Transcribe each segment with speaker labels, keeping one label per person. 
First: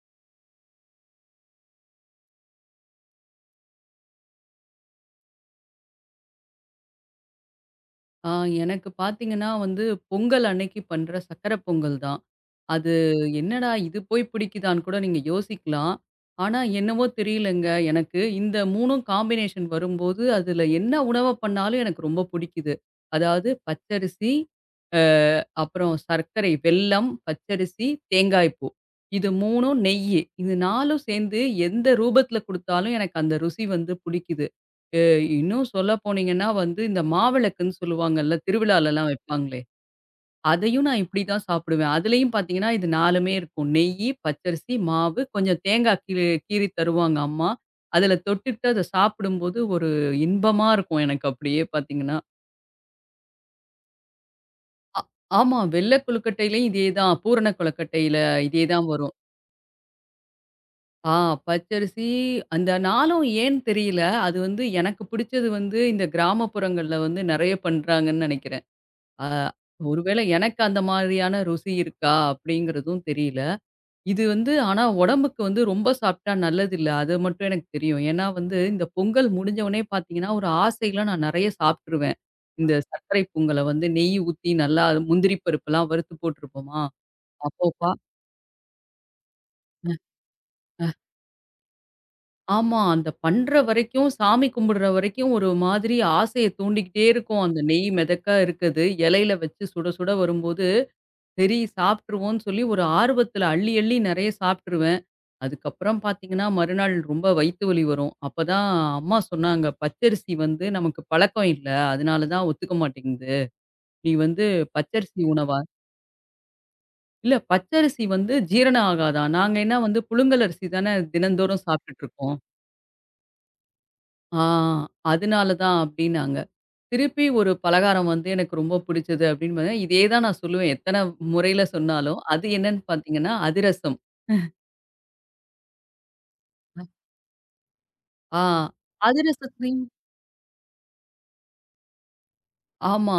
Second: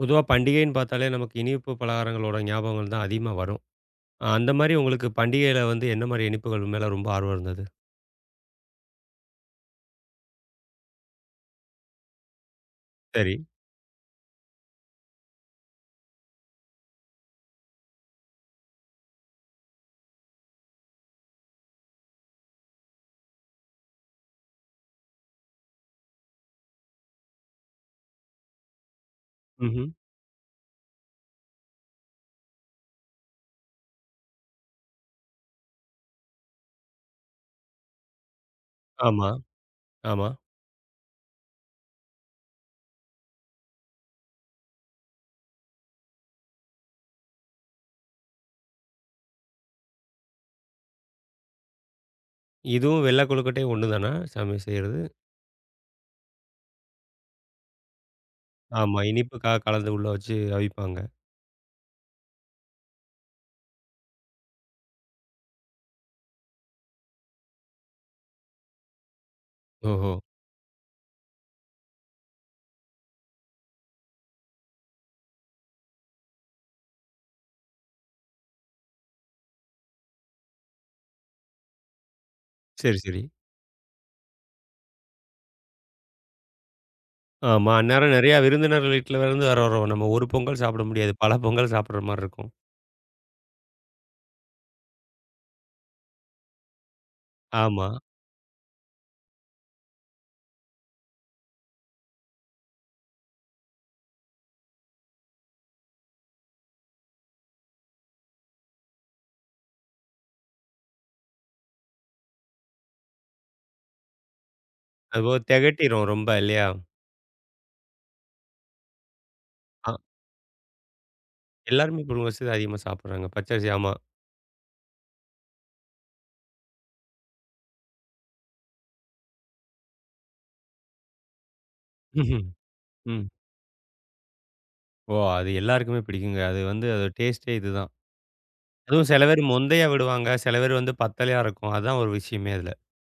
Speaker 1: பொதுவா பண்டிகைன்னு பார்த்தாலே நமக்கு இனிப்பு பலகாரங்களோட ஞாபகங்கள் தான் அதிகமா வரும். அந்த மாரி உங்களுக்கு பண்டிகையில வந்து என்ன மாரி இனிப்புகள் மேல ரொம்ப ஆர்வம் இருந்தது?
Speaker 2: ஆ எனக்கு பார்த்தீங்கன்னா வந்து பொங்கல் அன்னைக்கு பண்ற சக்கரை பொங்கல் தான். அது
Speaker 1: சரி.
Speaker 2: என்னடா! இது போய் பிடிக்குதான்னு கூட நீங்க யோசிக்கலாம். ஆனா, என்னவோ தெரியலங்க. எனக்கு இந்த 3ம் காம்பினேஷன் வரும்போது, அதுல என்ன உணவ பண்ணாலும் எனக்கு ரொம்ப பிடிக்குது. அதாவது பச்சரிசி, அ அப்புறம் சர்க்கரை, வெல்லம், பச்சரிசி, தேங்காய் பூ. இது 3ம்
Speaker 1: ம்ஹ்ம்.
Speaker 2: நெய்யி. இது 4ம் சேர்ந்து எந்த ரூபத்துல குடுத்தாலும் எனக்கு அந்த ருசி வந்து பிடிக்குது. அ இன்னும் சொல்ல போனீங்கன்னா வந்து, இந்த மாவிளக்குன்னு சொல்லுவாங்கல்ல, திருவிழாலலாம்
Speaker 1: ஆமா,
Speaker 2: வைப்பாங்களே!
Speaker 1: ஆமா.
Speaker 2: அதையும் நான் இப்படி தான் சாப்பிடுவேன். அதுலயும் பார்த்தீங்கன்னா, இது 4மே இருக்கும். நெய்யி, பச்சரிசி, மாவு, கொஞ்சம் தேங்காய் கீறு கீறி தருவாங்க அம்மா. அதுல தொட்டுட்டு அத சாப்பிடும்போது ஒரு இன்பமா இருக்கும் எனக்கு அப்படியே பார்த்தீங்கன்னா.
Speaker 1: இதுவும் வெள்ள கொழுக்கட்டையும் ஒண்ணு தானா? சாமி
Speaker 2: அ
Speaker 1: செய்றது?
Speaker 2: ஆமா. வெள்ள கொழுக்கட்டையிலயும் இதே தான். பூரண கொழுக்கட்டையில இதே தான்
Speaker 1: ஆமா.
Speaker 2: வரும்.
Speaker 1: இனிப்பு கலந்து உள்ள வச்சு அவிப்பாங்க.
Speaker 2: ஆ பச்சரிசி அந்த நாளும் ஏன்னு தெரியல. அது வந்து எனக்கு பிடிச்சது வந்து இந்த கிராமப்புறங்கள்ல வந்து நெறைய பண்றாங்கன்னு நெனைக்கிறேன். அ
Speaker 1: ஓஹோ!
Speaker 2: ஒருவேளை எனக்கு அந்த மாதிரியான ருசி இருக்கா அப்படிங்கிறதும் தெரியல. இது வந்து ஆனா உடம்புக்கு வந்து ரொம்ப சாப்பிட்டா நல்லதில்ல. அது மட்டும் எனக்கு தெரியும். ஏன்னா வந்து இந்த பொங்கல் முடிஞ்ச உடனே பார்த்தீங்கன்னா, ஒரு ஆசையில நான் நெறைய சாப்ட்டுருவேன். இந்த
Speaker 1: சரி, சரி.
Speaker 2: சர்க்கரை பொங்கல வந்து நெய் ஊத்தி நல்லா அது முந்திரி பருப்புலாம் வறுத்து போட்டுருப்போமா, அப்போ
Speaker 1: ஆமா.
Speaker 2: பா
Speaker 1: அந்நேரம் நிறையா விருந்தினர்கள் வீட்லருந்து வேற வரும். நம்ம ஒரு பொங்கல் சாப்பிட
Speaker 2: அ
Speaker 1: முடியாது. பல பொங்கல் சாப்பிடுற மாரி இருக்கும்.
Speaker 2: ஆமா. அந்த பண்ற வரைக்கும், சாமி கும்பிடுற வரைக்கும் ஒரு மாதிரி ஆசைய தூண்டிக்கிட்டே இருக்கும். அந்த
Speaker 1: ஆமா.
Speaker 2: நெய் மிதக்க இருக்குது. இலையில வச்சு சுட சுட வரும்போது சரி சாப்பிட்டுருவோன்னு சொல்லி ஒரு ஆர்வத்துல அள்ளி அள்ளி நெறைய சாப்பிட்டுருவேன். அதுக்கப்புறம் பார்த்தீங்கன்னா, மறுநாள் ரொம்ப வயித்து வலி வரும். அப்பதான் அம்மா சொன்னாங்க, "பச்சரிசி வந்து நமக்கு பழக்கம் இல்ல. அதனால தான் ஒத்துக்க மாட்டேங்குது. நீ வந்து பச்சரிசி
Speaker 1: அதுபோக
Speaker 2: உணவா".
Speaker 1: திகட்டிரும் ரொம்ப இல்லையா?
Speaker 2: இல்ல பச்சரிசி வந்து ஜீரணம் ஆகாதாம். நாங்க என்ன
Speaker 1: அ
Speaker 2: வந்து புழுங்கல் அரிசி தானே தினந்தோறும்
Speaker 1: எல்லாருமே
Speaker 2: சாப்பிட்டுட்டுருக்கோம்.
Speaker 1: இப்போ அதிகமா சாப்பிடுறாங்க. பச்சரிசி ஆமா.
Speaker 2: ஆ அதனால தான் அப்டின்னாங்க. திருப்பி ஒரு பலகாரம் வந்து எனக்கு ரொம்ப பிடிச்சது அப்டின்னு இதே தான் நான் சொல்லுவேன். எத்தன முறையில சொன்னாலும்.
Speaker 1: ம்ஹ்ம்.
Speaker 2: அது என்னன்னு
Speaker 1: ம்.
Speaker 2: பார்த்தீங்கன்னா, அதிரசம்.
Speaker 1: ஓ! அது எல்லாருக்குமே பிடிக்குங்க. அது வந்து அது டேஸ்ட்டே இதுதான்.
Speaker 2: ஆ.
Speaker 1: அதுவும் சில பேர்
Speaker 2: அதிரசத்தையும்
Speaker 1: மொந்தயா விடுவாங்க. சில பேர் வந்து பத்தலையா இருக்கும். அதான் ஒரு விஷயமே அதுல.
Speaker 2: ஆமா.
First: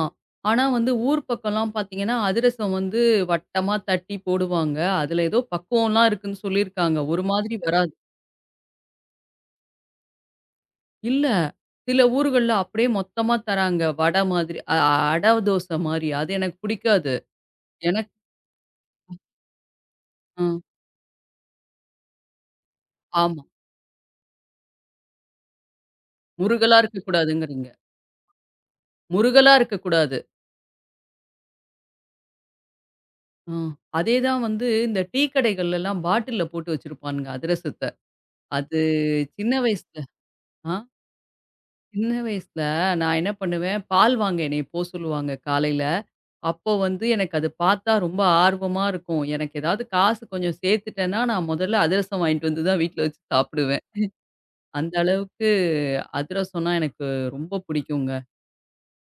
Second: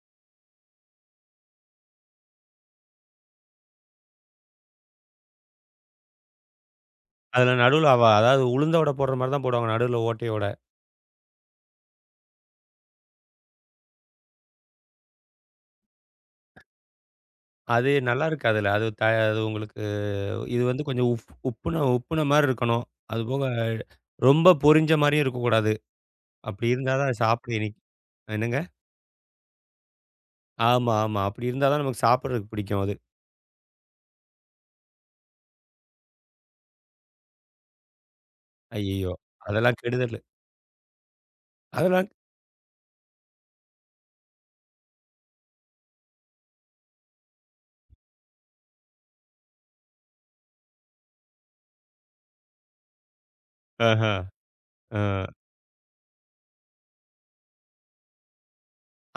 Speaker 2: ஆனா வந்து ஊர் பக்கம்லாம் பார்த்தீங்கன்னா, அதிரசம் வந்து வட்டமா தட்டி போடுவாங்க. அதுல ஏதோ பக்குவம்லாம் இருக்குன்னு சொல்லியிருக்காங்க. ஒரு
Speaker 1: அதுல
Speaker 2: மாதிரி
Speaker 1: நடுவுல
Speaker 2: வராது.
Speaker 1: அவ அதாவது உளுந்த வடை போடுற மாரி தான் போடுவாங்க. நடுவுல ஓட்டையோட.
Speaker 2: இல்ல. சில ஊர்கள்ல அப்படியே மொத்தமா தராங்க. வடை மாதிரி அட தோசை மாரி. அது எனக்கு பிடிக்காது.
Speaker 1: அது
Speaker 2: எனக்கு
Speaker 1: நல்லாருக்கு அதுல. அது உங்களுக்கு
Speaker 2: அ
Speaker 1: இது வந்து கொஞ்சம் உப்புன உப்புன மாரி இருக்கணும்.
Speaker 2: ஆமா.
Speaker 1: அதுபோக ரொம்ப பொரிஞ்ச மாரியும் இருக்கக்கூடாது. அப்படி
Speaker 2: முறுகலா
Speaker 1: இருந்தா தான் சாப்பிட
Speaker 2: இருக்கக்கூடாதுங்கிறீங்க.
Speaker 1: இனிக் என்னங்க?
Speaker 2: முறுகலா இருக்கக்கூடாது.
Speaker 1: ஆமா, ஆமா. அப்படி இருந்தா தான் நமக்கு சாப்பிடுறதுக்கு பிடிக்கும் அது.
Speaker 2: அ. அதே தான் வந்து இந்த டீ கடைகள்லலாம் பாட்டில்ல போட்டு வச்சிருப்பானுங்க அதிரசத்த. அது
Speaker 1: ஐய்யய்யோ!
Speaker 2: சின்ன
Speaker 1: அதெல்லாம்
Speaker 2: வயசுல
Speaker 1: கெடுதலு.
Speaker 2: ஆ.
Speaker 1: அதெல்லாம்
Speaker 2: சின்ன வயசுல நான் என்ன பண்ணுவேன், பால் வாங்க என்னைய போ சொல்லுவாங்க காலையில. அப்போ வந்து எனக்கு அது பார்த்தா ரொம்ப ஆர்வமா இருக்கும். எனக்கு ஏதாவது காசு கொஞ்சம் சேர்த்துட்டேன்னா, நான் முதல்ல அதிரசம் வாங்கிட்டு வந்து தான் வீட்ல வச்சு சாப்பிடுவேன்.
Speaker 1: ஆஹ.
Speaker 2: அந்த
Speaker 1: ஆ.
Speaker 2: அளவுக்கு அதிரசம்னா எனக்கு ரொம்ப பிடிக்குங்க.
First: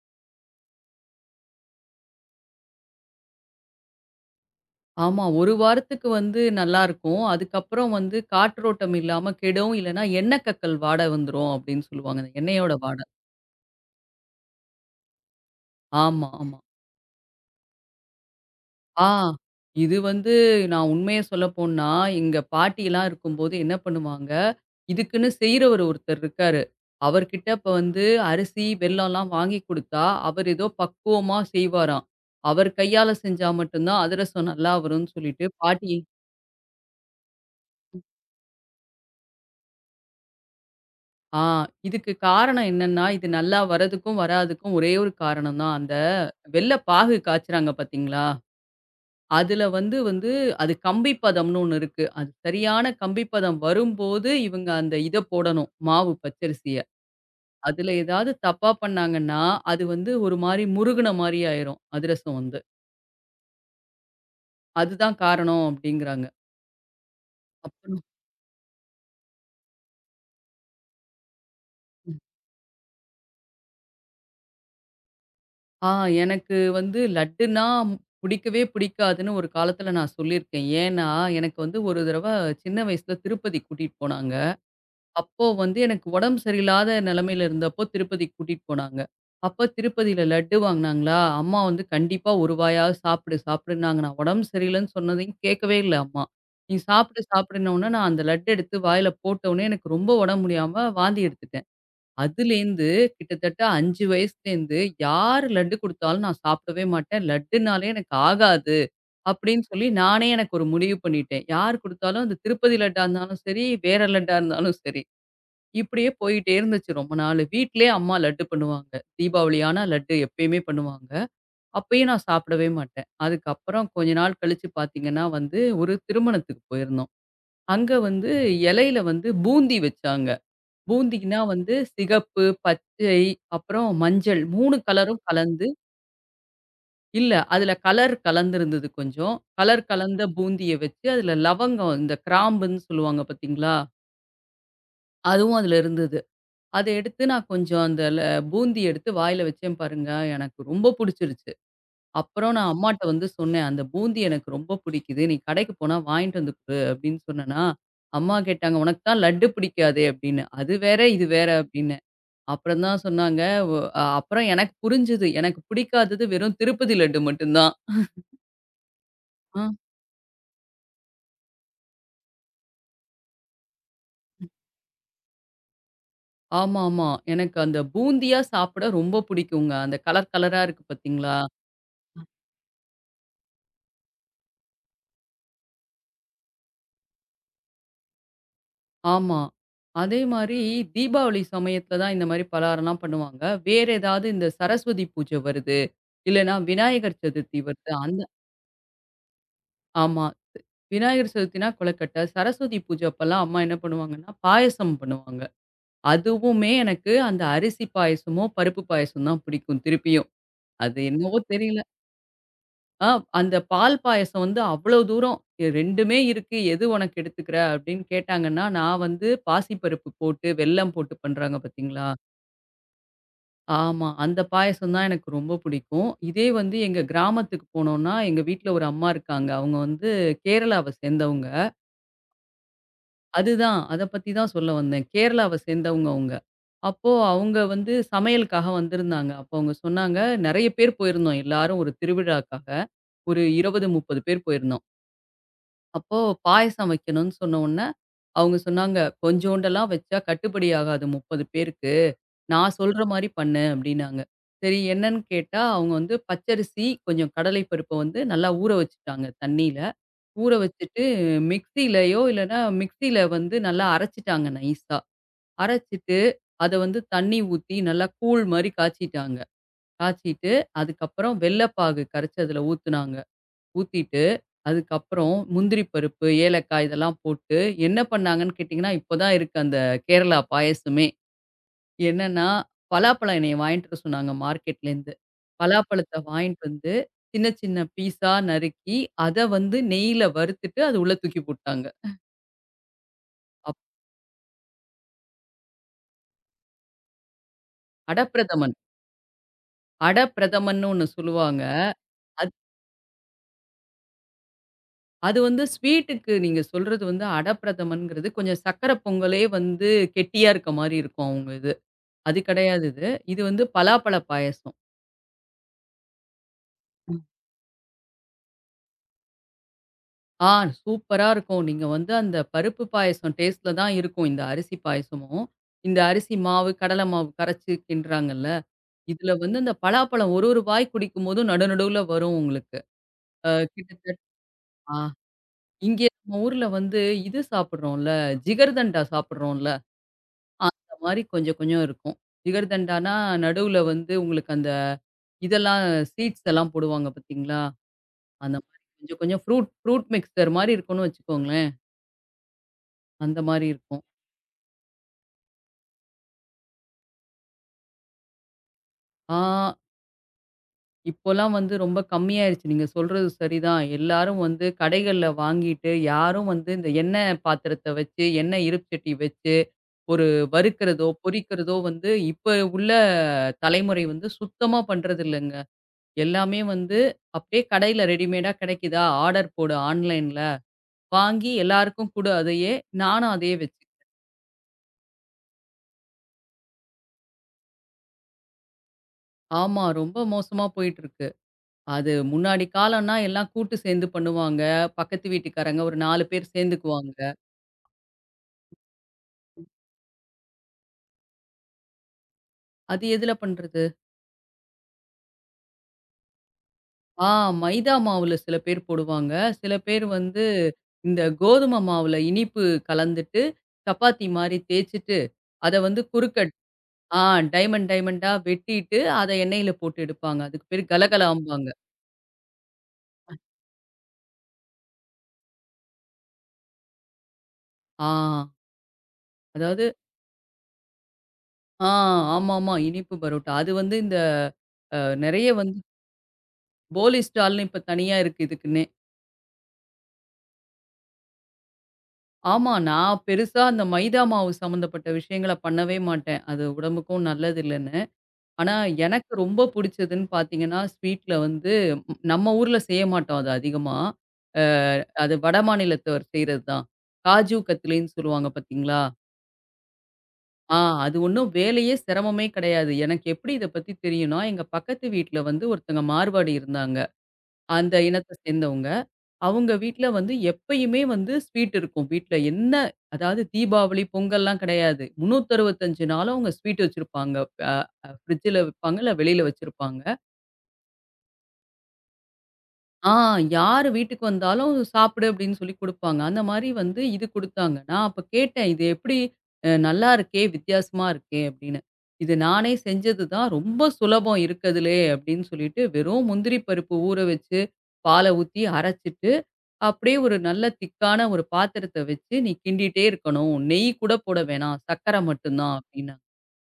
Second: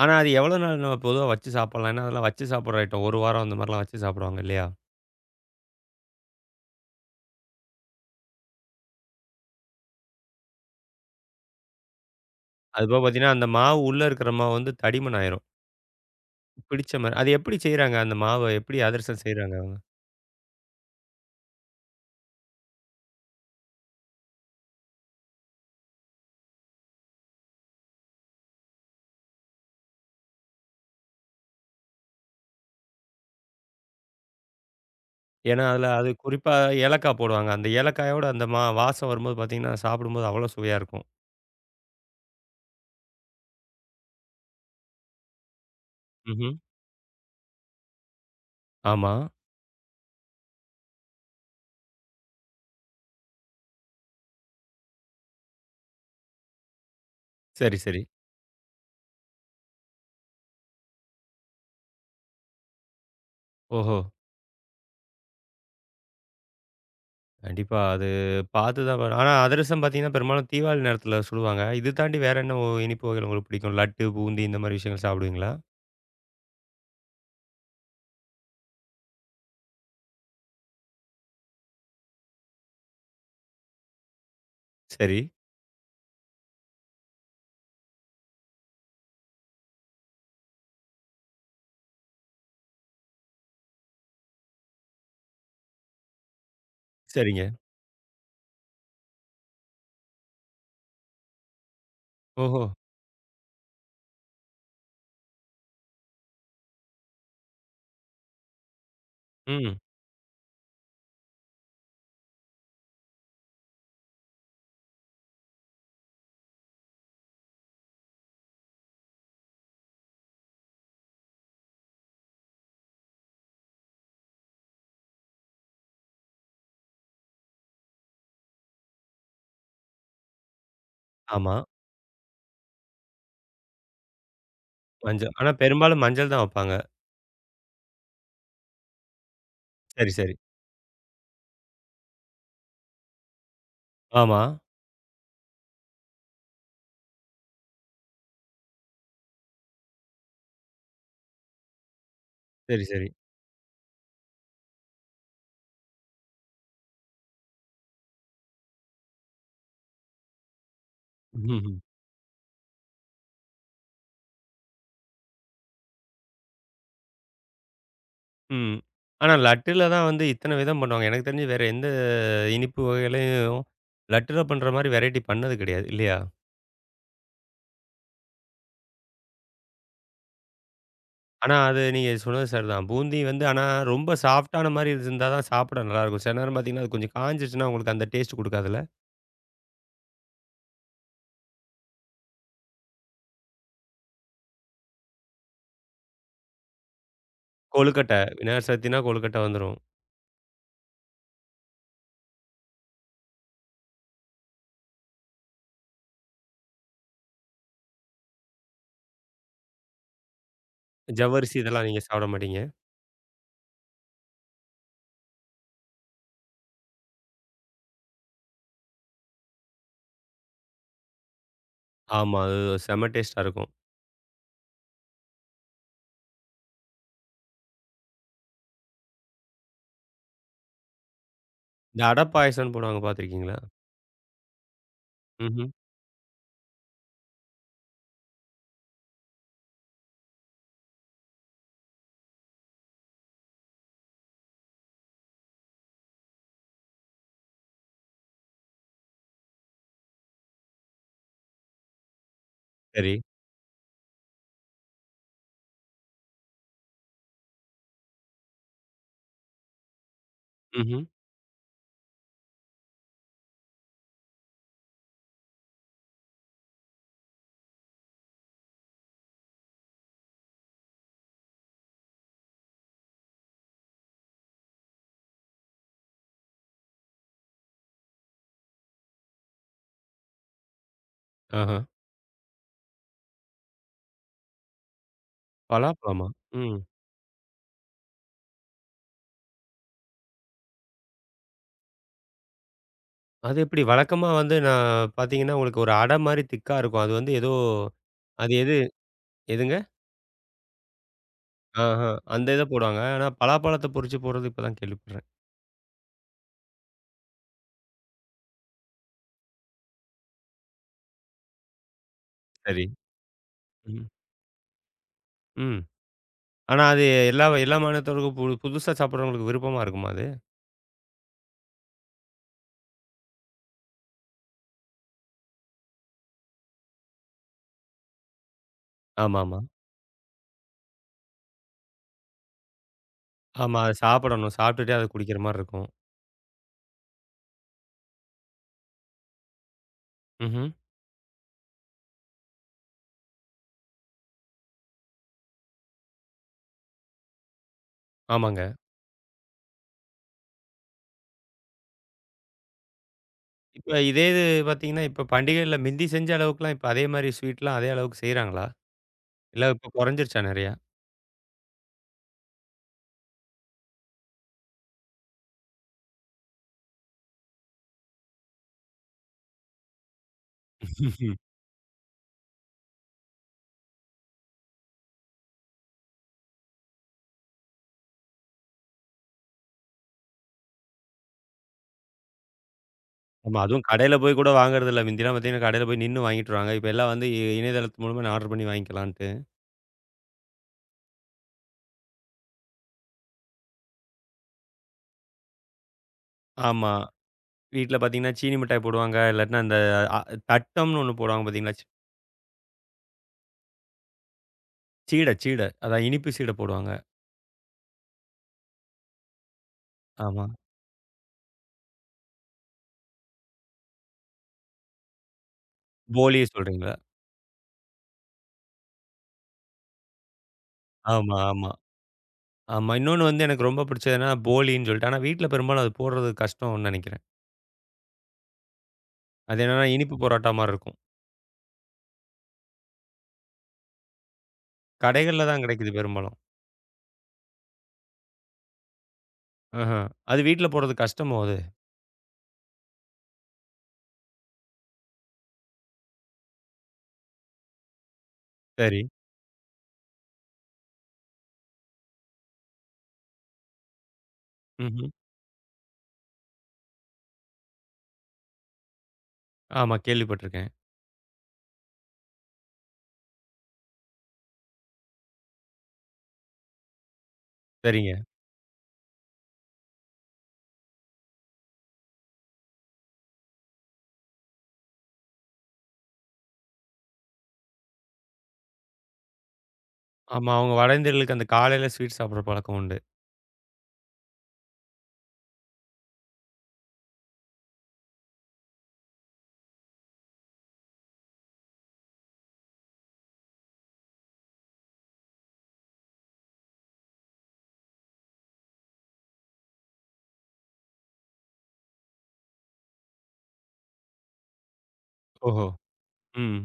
Speaker 1: ஆனா, அது எவ்வளோ நாள் நம்ம பொதுவா வச்சு சாப்பிடலாம்? ஏன்னா, அதெல்லாம் வச்சு சாப்பிடுற ஐட்டம். 1 வாரம் அந்த மாரிலாம் வச்சு சாப்பிடுவாங்க இல்லையா?
Speaker 2: ஆமா, ஒரு வாரத்துக்கு வந்து நல்லாருக்கும். அதுக்கப்புறம் வந்து காற்றோட்டம் இல்லாம கெடும். இல்லன்னா எண்ணெய் கக்கல் வாடை வந்துரும் அப்படின்னு சொல்லுவாங்க. அந்த எண்ணெயோட
Speaker 1: அதுபோக
Speaker 2: வாடை.
Speaker 1: பார்த்தீங்கன்னா, அந்த மாவு உள்ள இருக்கிற மாவு வந்து தடிமன் ஆயிரும்.
Speaker 2: ஆமா, ஆமா.
Speaker 1: பிடிச்ச மாரி. அது எப்படி செய்றாங்க? அந்த மாவ எப்படி
Speaker 2: ஆ.
Speaker 1: அதிரசம் செய்றாங்க அவங்க?
Speaker 2: இது வந்து நான் உண்மைய சொல்லப்போன்னா, எங்க பாட்டிலாம் இருக்கும்போது என்ன பண்ணுவாங்க, இதுக்குன்னு செய்றவரு ஒருத்தர் இருக்காரு. அவர்கிட்ட அப்ப வந்து அரிசி, வெல்லம்லாம் வாங்கி குடுத்தா, அவர் ஏதோ பக்குவமா செய்வாராம். அவர் கையால செஞ்சா மட்டும் தான் அதிரசம் நல்லா வரும்னு சொல்லிட்டு
Speaker 1: ஏன்னா, அதுல
Speaker 2: பாட்டி
Speaker 1: அது குறிப்பா ஏலக்காய் போடுவாங்க. அந்த ஏலக்காயோட அந்த மா வாசம் வரும்போது பார்த்தீங்கன்னா, சாப்பிடும்போது அவ்வளோ சுவையா இருக்கும்.
Speaker 2: ஆ இதுக்கு காரணம் என்னன்னா, இது நல்லா வரதுக்கும், வராதுக்கும் ஒரே ஒரு காரணம் தான். அந்த
Speaker 1: ம்ஹ்ம்.
Speaker 2: வெல்ல பாகு காய்ச்சுறாங்க பார்த்தீங்களா?
Speaker 1: ஆமா.
Speaker 2: அதுல வந்து வந்து அது கம்பி பதம்னு ஒண்ணு இருக்கு. அது சரியான கம்பி பதம் வரும்போது, இவங்க அந்த இத போடணும். மாவு பச்சரிசிய.
Speaker 1: சரி,
Speaker 2: அதுல
Speaker 1: சரி.
Speaker 2: ஏதாவது தப்பா பண்ணாங்கன்னா, அது வந்து ஒரு மாரி முறுகுன மாரி ஆயிரும். அதிரசம் வந்து.
Speaker 1: ஓஹோ!
Speaker 2: அதுதான் காரணம் அப்டிங்கிறாங்க.
Speaker 1: கண்டிப்பா.
Speaker 2: அப்புறம்
Speaker 1: அது பார்த்து தான் பண்ணணும். ஆனா, அதிரசம் பார்த்தீங்கன்னா, பெரும்பாலும் தீபாவளி நேரத்தில சுடுவாங்க. இது தாண்டி வேற என்ன இனிப்பு வகைகள் உங்களுக்கு பிடிக்கும்? லட்டு, பூந்தி இந்த மாரி விஷயங்கள் சாப்பிடுவீங்களா?
Speaker 2: ஆ எனக்கு வந்து லட்டுனா பிடிக்கவே பிடிக்காதுன்னு ஒரு காலத்துல நான் சொல்லியிருக்கேன். ஏன்னா, எனக்கு வந்து ஒரு தடவ சின்ன வயசுல திருப்பதி கூட்டிட்டு போனாங்க.
Speaker 1: சரி.
Speaker 2: அப்போ வந்து எனக்கு உடம்பு சரியில்லாத நிலைமையில இருந்தப்போ திருப்பதிக்கு கூட்டிட்டு போனாங்க. அப்ப திருப்பதியில லட்டு வாங்குனாங்களா, அம்மா வந்து கண்டிப்பா ஒரு வாயாவது சாப்பிடு சாப்பிடுன்னாங்க. நான் உடம்பு சரியில்லன்னு சொன்னதையும் கேட்கவே இல்ல அம்மா. நீ சாப்பிடு
Speaker 1: சரிங்க.
Speaker 2: சாப்பிடுன்ன உடனே நான் அந்த லட்டு எடுத்து வாயில போட்ட உடனே எனக்கு ரொம்ப உடம்பு முடியாம வாந்தி எடுத்துட்டேன்.
Speaker 1: ஓஹோ!
Speaker 2: அதுலேருந்து கிட்டத்தட்ட 5 வயசுலேருந்து யார் லட்டு குடுத்தாலும் நான் சாப்பிடவே மாட்டேன். லட்டுனாலே எனக்கு ஆகாது அப்படின்னு
Speaker 1: ம்.
Speaker 2: சொல்லி நானே எனக்கு ஒரு முடிவு பண்ணிட்டேன். யார் குடுத்தாலும் அது திருப்பதி லட்டா இருந்தாலும் சரி, வேற லட்டா இருந்தாலும் சரி. இப்படியே போயிட்டே இருந்துச்சு ரொம்ப நாள். வீட்லயே அம்மா லட்டு பண்ணுவாங்க. தீபாவளி ஆனா லட்டு எப்பயுமே பண்ணுவாங்க. அப்பயும் நான் சாப்பிடவே மாட்டேன். அதுக்கப்புறம் கொஞ்ச நாள் கழிச்சு பார்த்தீங்கன்னா வந்து, ஒரு திருமணத்துக்கு போயிருந்தோம். அங்க வந்து இலையில வந்து பூந்தி வச்சாங்க. பூந்தின்னா
Speaker 1: ஆமா.
Speaker 2: வந்து சிகப்பு, பச்சை, அப்புறம் மஞ்சள் 3 கலரும்
Speaker 1: மஞ்சள். ஆனா
Speaker 2: கலந்து
Speaker 1: பெரும்பாலும் மஞ்சள் தான் வப்பாங்க.
Speaker 2: இல்ல அதுல கலர் கலந்திருந்தது கொஞ்சம். கலர்
Speaker 1: சரி,
Speaker 2: கலந்த
Speaker 1: சரி.
Speaker 2: பூந்திய வச்சு, அதுல லவங்கம் இந்த கிராம்புன்னு சொல்லுவாங்க பார்த்தீங்களா?
Speaker 1: ஆமா.
Speaker 2: அதுவும் அதுல இருந்தது. அத எடுத்து நான் கொஞ்சம் அந்த ல பூந்தி எடுத்து வாயில வச்சேன் பாருங்க. எனக்கு ரொம்ப புடிச்சிருச்சு. அப்புறம் நான்
Speaker 1: சரி,
Speaker 2: அம்மாட்ட
Speaker 1: சரி.
Speaker 2: வந்து சொன்னேன். "அந்த பூந்தி எனக்கு ரொம்ப புடிக்குது. நீ கடைக்கு போனா வாங்கிட்டு வந்து குடு" அப்படின்னு சொன்னேன்னா, அம்மா கேட்டாங்க, "உனக்கு தான் லட்டு பிடிக்காதே" அப்படின்னு. "அது வேற, இது வேற"
Speaker 1: ம்ஹ்ம்.
Speaker 2: அப்படின்னேன். அப்புறம் தான் சொன்னாங்க, "ஒ அ அப்புறம் எனக்கு புரிஞ்சுது. எனக்கு பிடிக்காதது வெறும் திருப்பதி லட்டு மட்டும் தான்."
Speaker 1: ம். ஆனா
Speaker 2: ஆ.
Speaker 1: லட்டுல தான் வந்து இத்தன விதம் பண்ணுவாங்க. எனக்கு தெரிஞ்சு வேற எந்த இனிப்பு வகையிலயும் லட்டுல பண்ற மாரி வெரைட்டி பண்ணது கிடையாது. இல்லையா?
Speaker 2: ஆமாமா. எனக்கு அந்த பூந்தியா சாப்பிட ரொம்ப பிடிக்குங்க. அந்த கலர் கலரா இருக்கு பார்த்தீங்களா?
Speaker 1: ஆனா அது நீங்க சொன்னது சரிதான். பூந்தி வந்து ஆனா ரொம்ப சாஃப்ட்டான மாரி இருந்தா தான் சாப்பிட நல்லாயிருக்கும். சில நேரம் பார்த்தீங்கன்னா, அது கொஞ்சம் காய்ஞ்சிருச்சுன்னா உங்களுக்கு அந்த டேஸ்ட் குடுக்காதுல்ல?
Speaker 2: ஆமா. அதே மாரி தீபாவளி சமயத்துல தான் இந்த மாரி பலகாரம்லாம் பண்ணுவாங்க. வேற ஏதாவது இந்த சரஸ்வதி பூஜை வருது, இல்லன்னா விநாயகர் சதுர்த்தி வருது.
Speaker 1: கொழுக்கட்டை.
Speaker 2: அந்த
Speaker 1: விநாயகர் சதுர்த்தினா கொழுக்கட்டை வந்துரும்.
Speaker 2: ஆமா. விநாயகர் சதுர்த்தினா கொழுக்கட்டை, சரஸ்வதி பூஜை அப்பலாம் அம்மா என்ன பண்ணுவாங்கன்னா, பாயாசம் பண்ணுவாங்க. அதுவுமே எனக்கு அந்த அரிசி பாயாசமோ, பருப்பு பாயாசம் தான் பிடிக்கும் திருப்பியும். அது என்னவோ
Speaker 1: ஜவ்வரிசி
Speaker 2: தெரியல.
Speaker 1: இதெல்லாம் நீங்க சாப்பிட மாட்டீங்க?
Speaker 2: ஆ அந்த பால் பாயாசம் வந்து அவ்வளோ தூரம் "2மே இருக்கு, எது உனக்கு எடுத்துக்கிற?" அப்படின்னு கேட்டாங்கன்னா, நான் வந்து பாசிப்பருப்பு போட்டு, வெல்லம் போட்டு பண்றாங்க பார்த்தீங்களா?
Speaker 1: ஆமா. அது செம்ம டேஸ்ட்டா இருக்கும்.
Speaker 2: ஆமா. அந்த பாயசம் தான் எனக்கு ரொம்ப பிடிக்கும். இதே வந்து எங்க கிராமத்துக்கு போனோம்னா, எங்க வீட்ல ஒரு அம்மா இருக்காங்க. அவங்க வந்து கேரளாவ சேர்ந்தவங்க.
Speaker 1: இந்த அடை பாயாசம்ன்னு போடுவாங்க பார்த்துருக்கீங்களா?
Speaker 2: அதுதான் அத பத்தி தான் சொல்ல வந்தேன். கேரளாவ
Speaker 1: ம்ஹ்ம்.
Speaker 2: சேர்ந்தவங்க அவங்க. அப்போ அவங்க வந்து சமையலுக்காக வந்திருந்தாங்க. அப்போ அவங்க சொன்னாங்க, நெறைய பேர் போயிருந்தோம் எல்லாரும் ஒரு திருவிழாக்காக. ஒரு 20, 30 பேர் போயிருந்தோம். அப்போ பாயாசம் வைக்கணும்னு சொன்ன உடனே, அவங்க சொன்னாங்க, "கொஞ்சோண்டெல்லாம் வச்சா கட்டுப்படி ஆகாது 30 பேருக்கு. நான் சொல்ற
Speaker 1: சரி.
Speaker 2: மாரி பண்ணு" அப்படின்னாங்க. சரி என்னன்னு கேட்டா, அவங்க வந்து பச்சரிசி, கொஞ்சம் கடலை பருப்ப வந்து நல்லா ஊற வச்சுட்டாங்க தண்ணீல. ஊற
Speaker 1: ம்ஹ்ம்.
Speaker 2: வச்சுட்டு மிக்ஸிலயோ இல்லன்னா மிக்ஸில வந்து நல்லா அரைச்சுட்டாங்க நைஸா. அரைச்சுட்டு அத வந்து தண்ணி ஊத்தி நல்லா கூழ் மாரி காய்ச்சிட்டாங்க. காய்ச்சிட்டு அதுக்கப்புறம் வெல்லப்பாகு கரைச்சு அதுல ஊத்துனாங்க. ஊத்திட்டு, அதுக்கப்புறம் முந்திரி பருப்பு, ஏலக்காய் இதெல்லாம் போட்டு என்ன பண்ணாங்கன்னு கேட்டீங்கன்னா, இப்போ தான் இருக்கு அந்த கேரளா பாயாசமே.
Speaker 1: ஆஹா.
Speaker 2: என்னன்னா, பலாப்பழம் என்னைய வாங்கிட்டு வர சொன்னாங்க மார்க்கெட்லேருந்து. பலாப்பழத்த
Speaker 1: பலாப்பழமா?
Speaker 2: வாங்கிட்டு
Speaker 1: ம்.
Speaker 2: வந்து சின்ன சின்ன பீஸா நறுக்கி, அத வந்து நெய்யில வறுத்துட்டு அது உள்ள தூக்கி போட்டாங்க.
Speaker 1: அது
Speaker 2: அப்
Speaker 1: எப்படி வழக்கமா வந்து நான் பார்த்தீங்கன்னா, உங்களுக்கு ஒரு அடை மாரி திக்கா இருக்கும். அது வந்து ஏதோ அது
Speaker 2: அடப்பிரதமன்.
Speaker 1: எது எதுங்க?
Speaker 2: அடப்பிரதமன்னு ஒண்ணு சொல்லுவாங்க.
Speaker 1: ஆஹா.
Speaker 2: அது
Speaker 1: அந்த இத போடுவாங்க. ஆனா பலாப்பழத்த பொறிச்சு போடுறது இப்ப தான் கேள்விப்படுறேன்.
Speaker 2: அது வந்து ஸ்வீட்டுக்கு நீங்க சொல்றது வந்து அடப்பிரதமன்ங்கிறது கொஞ்சம் சர்க்கரை பொங்கலே வந்து கெட்டியா இருக்க மாரி இருக்கும் அவங்க இது. அது
Speaker 1: சரி.
Speaker 2: கிடையாது இது. இது வந்து
Speaker 1: ம்.
Speaker 2: பலாப்பழ பாயாசம்.
Speaker 1: ம். ஆனா அது
Speaker 2: ம்.
Speaker 1: எல்லா எல்லா மாநிலத்தவருக்கும் புது புதுசா சாப்பிடுறவங்களுக்கு விருப்பமா இருக்குமா அது?
Speaker 2: ஆ சூப்பரா இருக்கும். நீங்க வந்து அந்த பருப்பு பாயாசம் டேஸ்ட்ல தான் இருக்கும் இந்த அரிசி பாயாசமும். இந்த அரிசி மாவு, கடலை மாவு கரைச்சு கிண்டுறாங்கல்ல. இதுல வந்து
Speaker 1: ஆமாமா.
Speaker 2: அந்த பலாப்பழம் ஒரு ஒரு வாய் குடிக்கும்போதும் நடு நடுவுல வரும் உங்களுக்கு. அ
Speaker 1: ஆமா. அத
Speaker 2: கிட்டத்தட்ட
Speaker 1: சாப்பிடணும்.
Speaker 2: ஆ
Speaker 1: சாப்பிட்டுட்டே அத குடிக்கிற மாரி இருக்கும்.
Speaker 2: இங்கே நம்ம ஊர்ல வந்து இது சாப்பிடுறோம்ல, ஜிகர்தண்டா சாப்பிடுறோம்ல,
Speaker 1: ம்ஹ்ம்.
Speaker 2: அந்த மாரி கொஞ்சம் கொஞ்சம் இருக்கும். ஜிகர்தண்டானா நடுவுல வந்து உங்களுக்கு அந்த இதெல்லாம் சீட்ஸ் எல்லாம் போடுவாங்க பார்த்தீங்களா? அந்த
Speaker 1: ஆமாங்க.
Speaker 2: மாரி கொஞ்சம் கொஞ்சம் ஃப்ரூட் ஃப்ரூட் மிக்ஸ்சர் மாரி இருக்கும்னு வச்சுக்கோங்களேன். அந்த மாரி
Speaker 1: இப்ப
Speaker 2: இருக்கும்.
Speaker 1: இதே இது பார்த்தீங்கன்னா, இப்ப பண்டிகைகள்ல மிந்தி செஞ்ச அளவுக்குலாம் இப்ப அதே மாரி ஸ்வீட்லாம் அதே அளவுக்கு செய்றாங்களா?
Speaker 2: ஆ
Speaker 1: இல்ல இப்ப குறைஞ்சிருச்சா நெறையா?
Speaker 2: இப்போலாம் வந்து ரொம்ப கம்மியாயிருச்சு. நீங்க சொல்றது சரிதான். எல்லாரும் வந்து கடைகள்ல வாங்கிட்டு, யாரும் வந்து இந்த எண்ணெய் பாத்திரத்த வச்சு, எண்ணெய் இருப்பு சட்டி வச்சு, ஒரு வறுக்கிறதோ, பொரிக்கிறதோ வந்து இப்ப உள்ள தலைமுறை வந்து சுத்தமா பண்றதில்லங்க. எல்லாமே வந்து அப்படியே கடையில ரெடிமேடா கிடைக்குதா, ஆர்டர் போடு ஆன்லைன்ல. வாங்கி எல்லாருக்கும் குடு அதையே. நானும் அதையே
Speaker 1: ஆமா. அதுவும்
Speaker 2: வச்சு
Speaker 1: கடையில போய் கூட வாங்குறதில்ல. மிந்திலாம் பார்த்தீங்கன்னா, கடையில போய் நின்னு வாங்கிட்டு வருவாங்க. இப்ப எல்லாம் வந்து இணையதளத்து மூலமா நான் ஆர்டர் பண்ணி வாங்கிக்கலான்ட்டு.
Speaker 2: ஆமா. ரொம்ப மோசமா போயிட்டுருக்கு. அது முன்னாடி காலம்னா எல்லாம் கூட்டு சேர்ந்து பண்ணுவாங்க. பக்கத்து வீட்டுக்காரங்க ஒரு 4 பேர்
Speaker 1: ஆமா.
Speaker 2: சேர்ந்துக்குவாங்க.
Speaker 1: வீட்ல பார்த்தீங்கன்னா, சீனி மிட்டாய் போடுவாங்க. இல்லாட்டினா அந்த அ தட்டம்னு ஒண்ணு போடுவாங்க பார்த்தீங்களா?
Speaker 2: அது எதுல பண்றது?
Speaker 1: சீடை சீடை. அதான் இனிப்பு சீடை போடுவாங்க.
Speaker 2: ஆ மைதா மாவுல சில பேர் போடுவாங்க. சில பேர் வந்து
Speaker 1: ஆமா.
Speaker 2: இந்த கோதுமை மாவுல இனிப்பு கலந்துட்டு, சப்பாத்தி மாரி தேய்ச்சுட்டு, அத வந்து குறுக்க
Speaker 1: போலி சொல்றீங்களா?
Speaker 2: ஆ டைமண்ட் டைமண்டா வெட்டிட்டு, அத எண்ணெயில போட்டு எடுப்பாங்க. அதுக்கு பேரு
Speaker 1: ஆமா,
Speaker 2: கலகலாம்பாங்க.
Speaker 1: ஆமா. ஆமா. இன்னொன்னு வந்து எனக்கு ரொம்ப பிடிச்சதுன்னா, போலின்னு சொல்லிட்டு. ஆனா வீட்ல பெரும்பாலும் அது போடுறது கஷ்டம்னு நெனைக்கிறேன்.
Speaker 2: ஆ
Speaker 1: அது என்னன்னா
Speaker 2: அதாவது
Speaker 1: இனிப்பு பரோட்டா மாரி இருக்கும்.
Speaker 2: ஆ ஆமாமா. இனிப்பு பரோட்டா. அது வந்து இந்த அ
Speaker 1: கடைகள்ல
Speaker 2: நெறைய
Speaker 1: தான்
Speaker 2: வந்து
Speaker 1: கிடைக்குது பெரும்பாலும்.
Speaker 2: போலி ஸ்டால்ன்னு இப்ப தனியா இருக்கு இதுக்குன்னே.
Speaker 1: ஆஹ. அது வீட்ல போடுறது கஷ்டமோ அது?
Speaker 2: ஆமா. நான் பெருசா அந்த மைதா மாவு சம்மந்தப்பட்ட விஷயங்கள பண்ணவே மாட்டேன். அது உடம்புக்கும் நல்லது இல்லன்னு. ஆனா,
Speaker 1: சரி.
Speaker 2: எனக்கு ரொம்ப புடிச்சதுன்னு பார்த்தீங்கன்னா, ஸ்வீட்ல வந்து ம் நம்ம ஊர்ல செய்ய மாட்டோம் அது அதிகமா. அ
Speaker 1: ம்ஹ்ம்.
Speaker 2: அது வடமாநிலத்தவர் செய்றது தான். காஜு கத்லின்னு சொல்லுவாங்க பார்த்தீங்களா?
Speaker 1: ஆமா கேள்விப்பட்டுருக்கேன்.
Speaker 2: ஆ அது ஒண்ணும் வேலையே சிரமமே கிடையாது. எனக்கு எப்படி இத பத்தி தெரியும்னா, எங்க பக்கத்து வீட்ல வந்து ஒருத்தங்க மார்வாடி இருந்தாங்க. அந்த
Speaker 1: சரிங்க.
Speaker 2: இனத்த சேர்ந்தவங்க. அவங்க வீட்ல வந்து எப்பயுமே வந்து ஸ்வீட் இருக்கும். வீட்ல என்ன அதாவது தீபாவளி, பொங்கல்லாம் கிடையாது. 365 நாளும் அவங்க ஸ்வீட் வச்சிருப்பாங்க. அ அ ஃப்ரிட்ஜ்ல வைப்பாங்க, இல்ல வெளியில வச்சிருப்பாங்க.
Speaker 1: ஆமா. அவங்க வட இந்தியர்களுக்கு அந்த காலையில ஸ்வீட் சாப்பிடுற பழக்கம் உண்டு.
Speaker 2: ஆ யாரு வீட்டுக்கு வந்தாலும் சாப்பிடு அப்படின்னு சொல்லி குடுப்பாங்க. அந்த மாரி வந்து இது குடுத்தாங்க. நான் அப்ப கேட்டேன், "இது எப்படி அ நல்லா இருக்கே! வித்தியாசமா இருக்கே!" அப்படின்னு. "இது நானே செஞ்சது தான். ரொம்ப சுலபம் இருக்கதுலே" அப்படின்னு சொல்லிட்டு வெறும் முந்திரி பருப்பு ஊற வச்சு, பால ஊத்தி அரைச்சிட்டு அப்படியே ஒரு நல்ல திக்கான ஒரு பாத்திரத்த வச்சு நீ கிண்டிட்டே இருக்கணும். நெய் கூட போட வேணாம். சர்க்கரை மட்டும்
Speaker 1: ஓஹோ!
Speaker 2: தான் அப்படின்னாங்க.
Speaker 1: ம்.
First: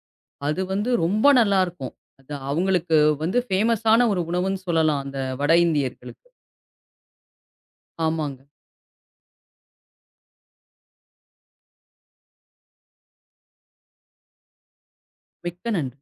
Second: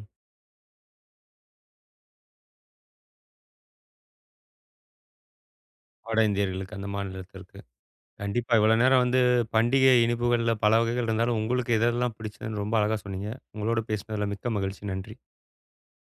Speaker 2: அது வந்து ரொம்ப நல்லாருக்கும். அது அவங்களுக்கு வந்து ஃபேமஸான ஒரு உணவுன்னு சொல்லலாம். அந்த வட இந்தியர்களுக்கு.
Speaker 1: வட இந்தியர்களுக்கு அந்த மாநிலத்திற்கு.
Speaker 2: ஆமாங்க.
Speaker 1: கண்டிப்பா இவ்வளோ நேரம் வந்து பண்டிகை இனிப்புகள்ல பல வகைகள் இருந்தாலும், உங்களுக்கு எதெல்லாம் பிடிச்சதுன்னு ரொம்ப அழகா சொன்னீங்க. உங்களோட பேசினதில மிக்க மகிழ்ச்சி. நன்றி.
Speaker 2: மிக்க நன்றி.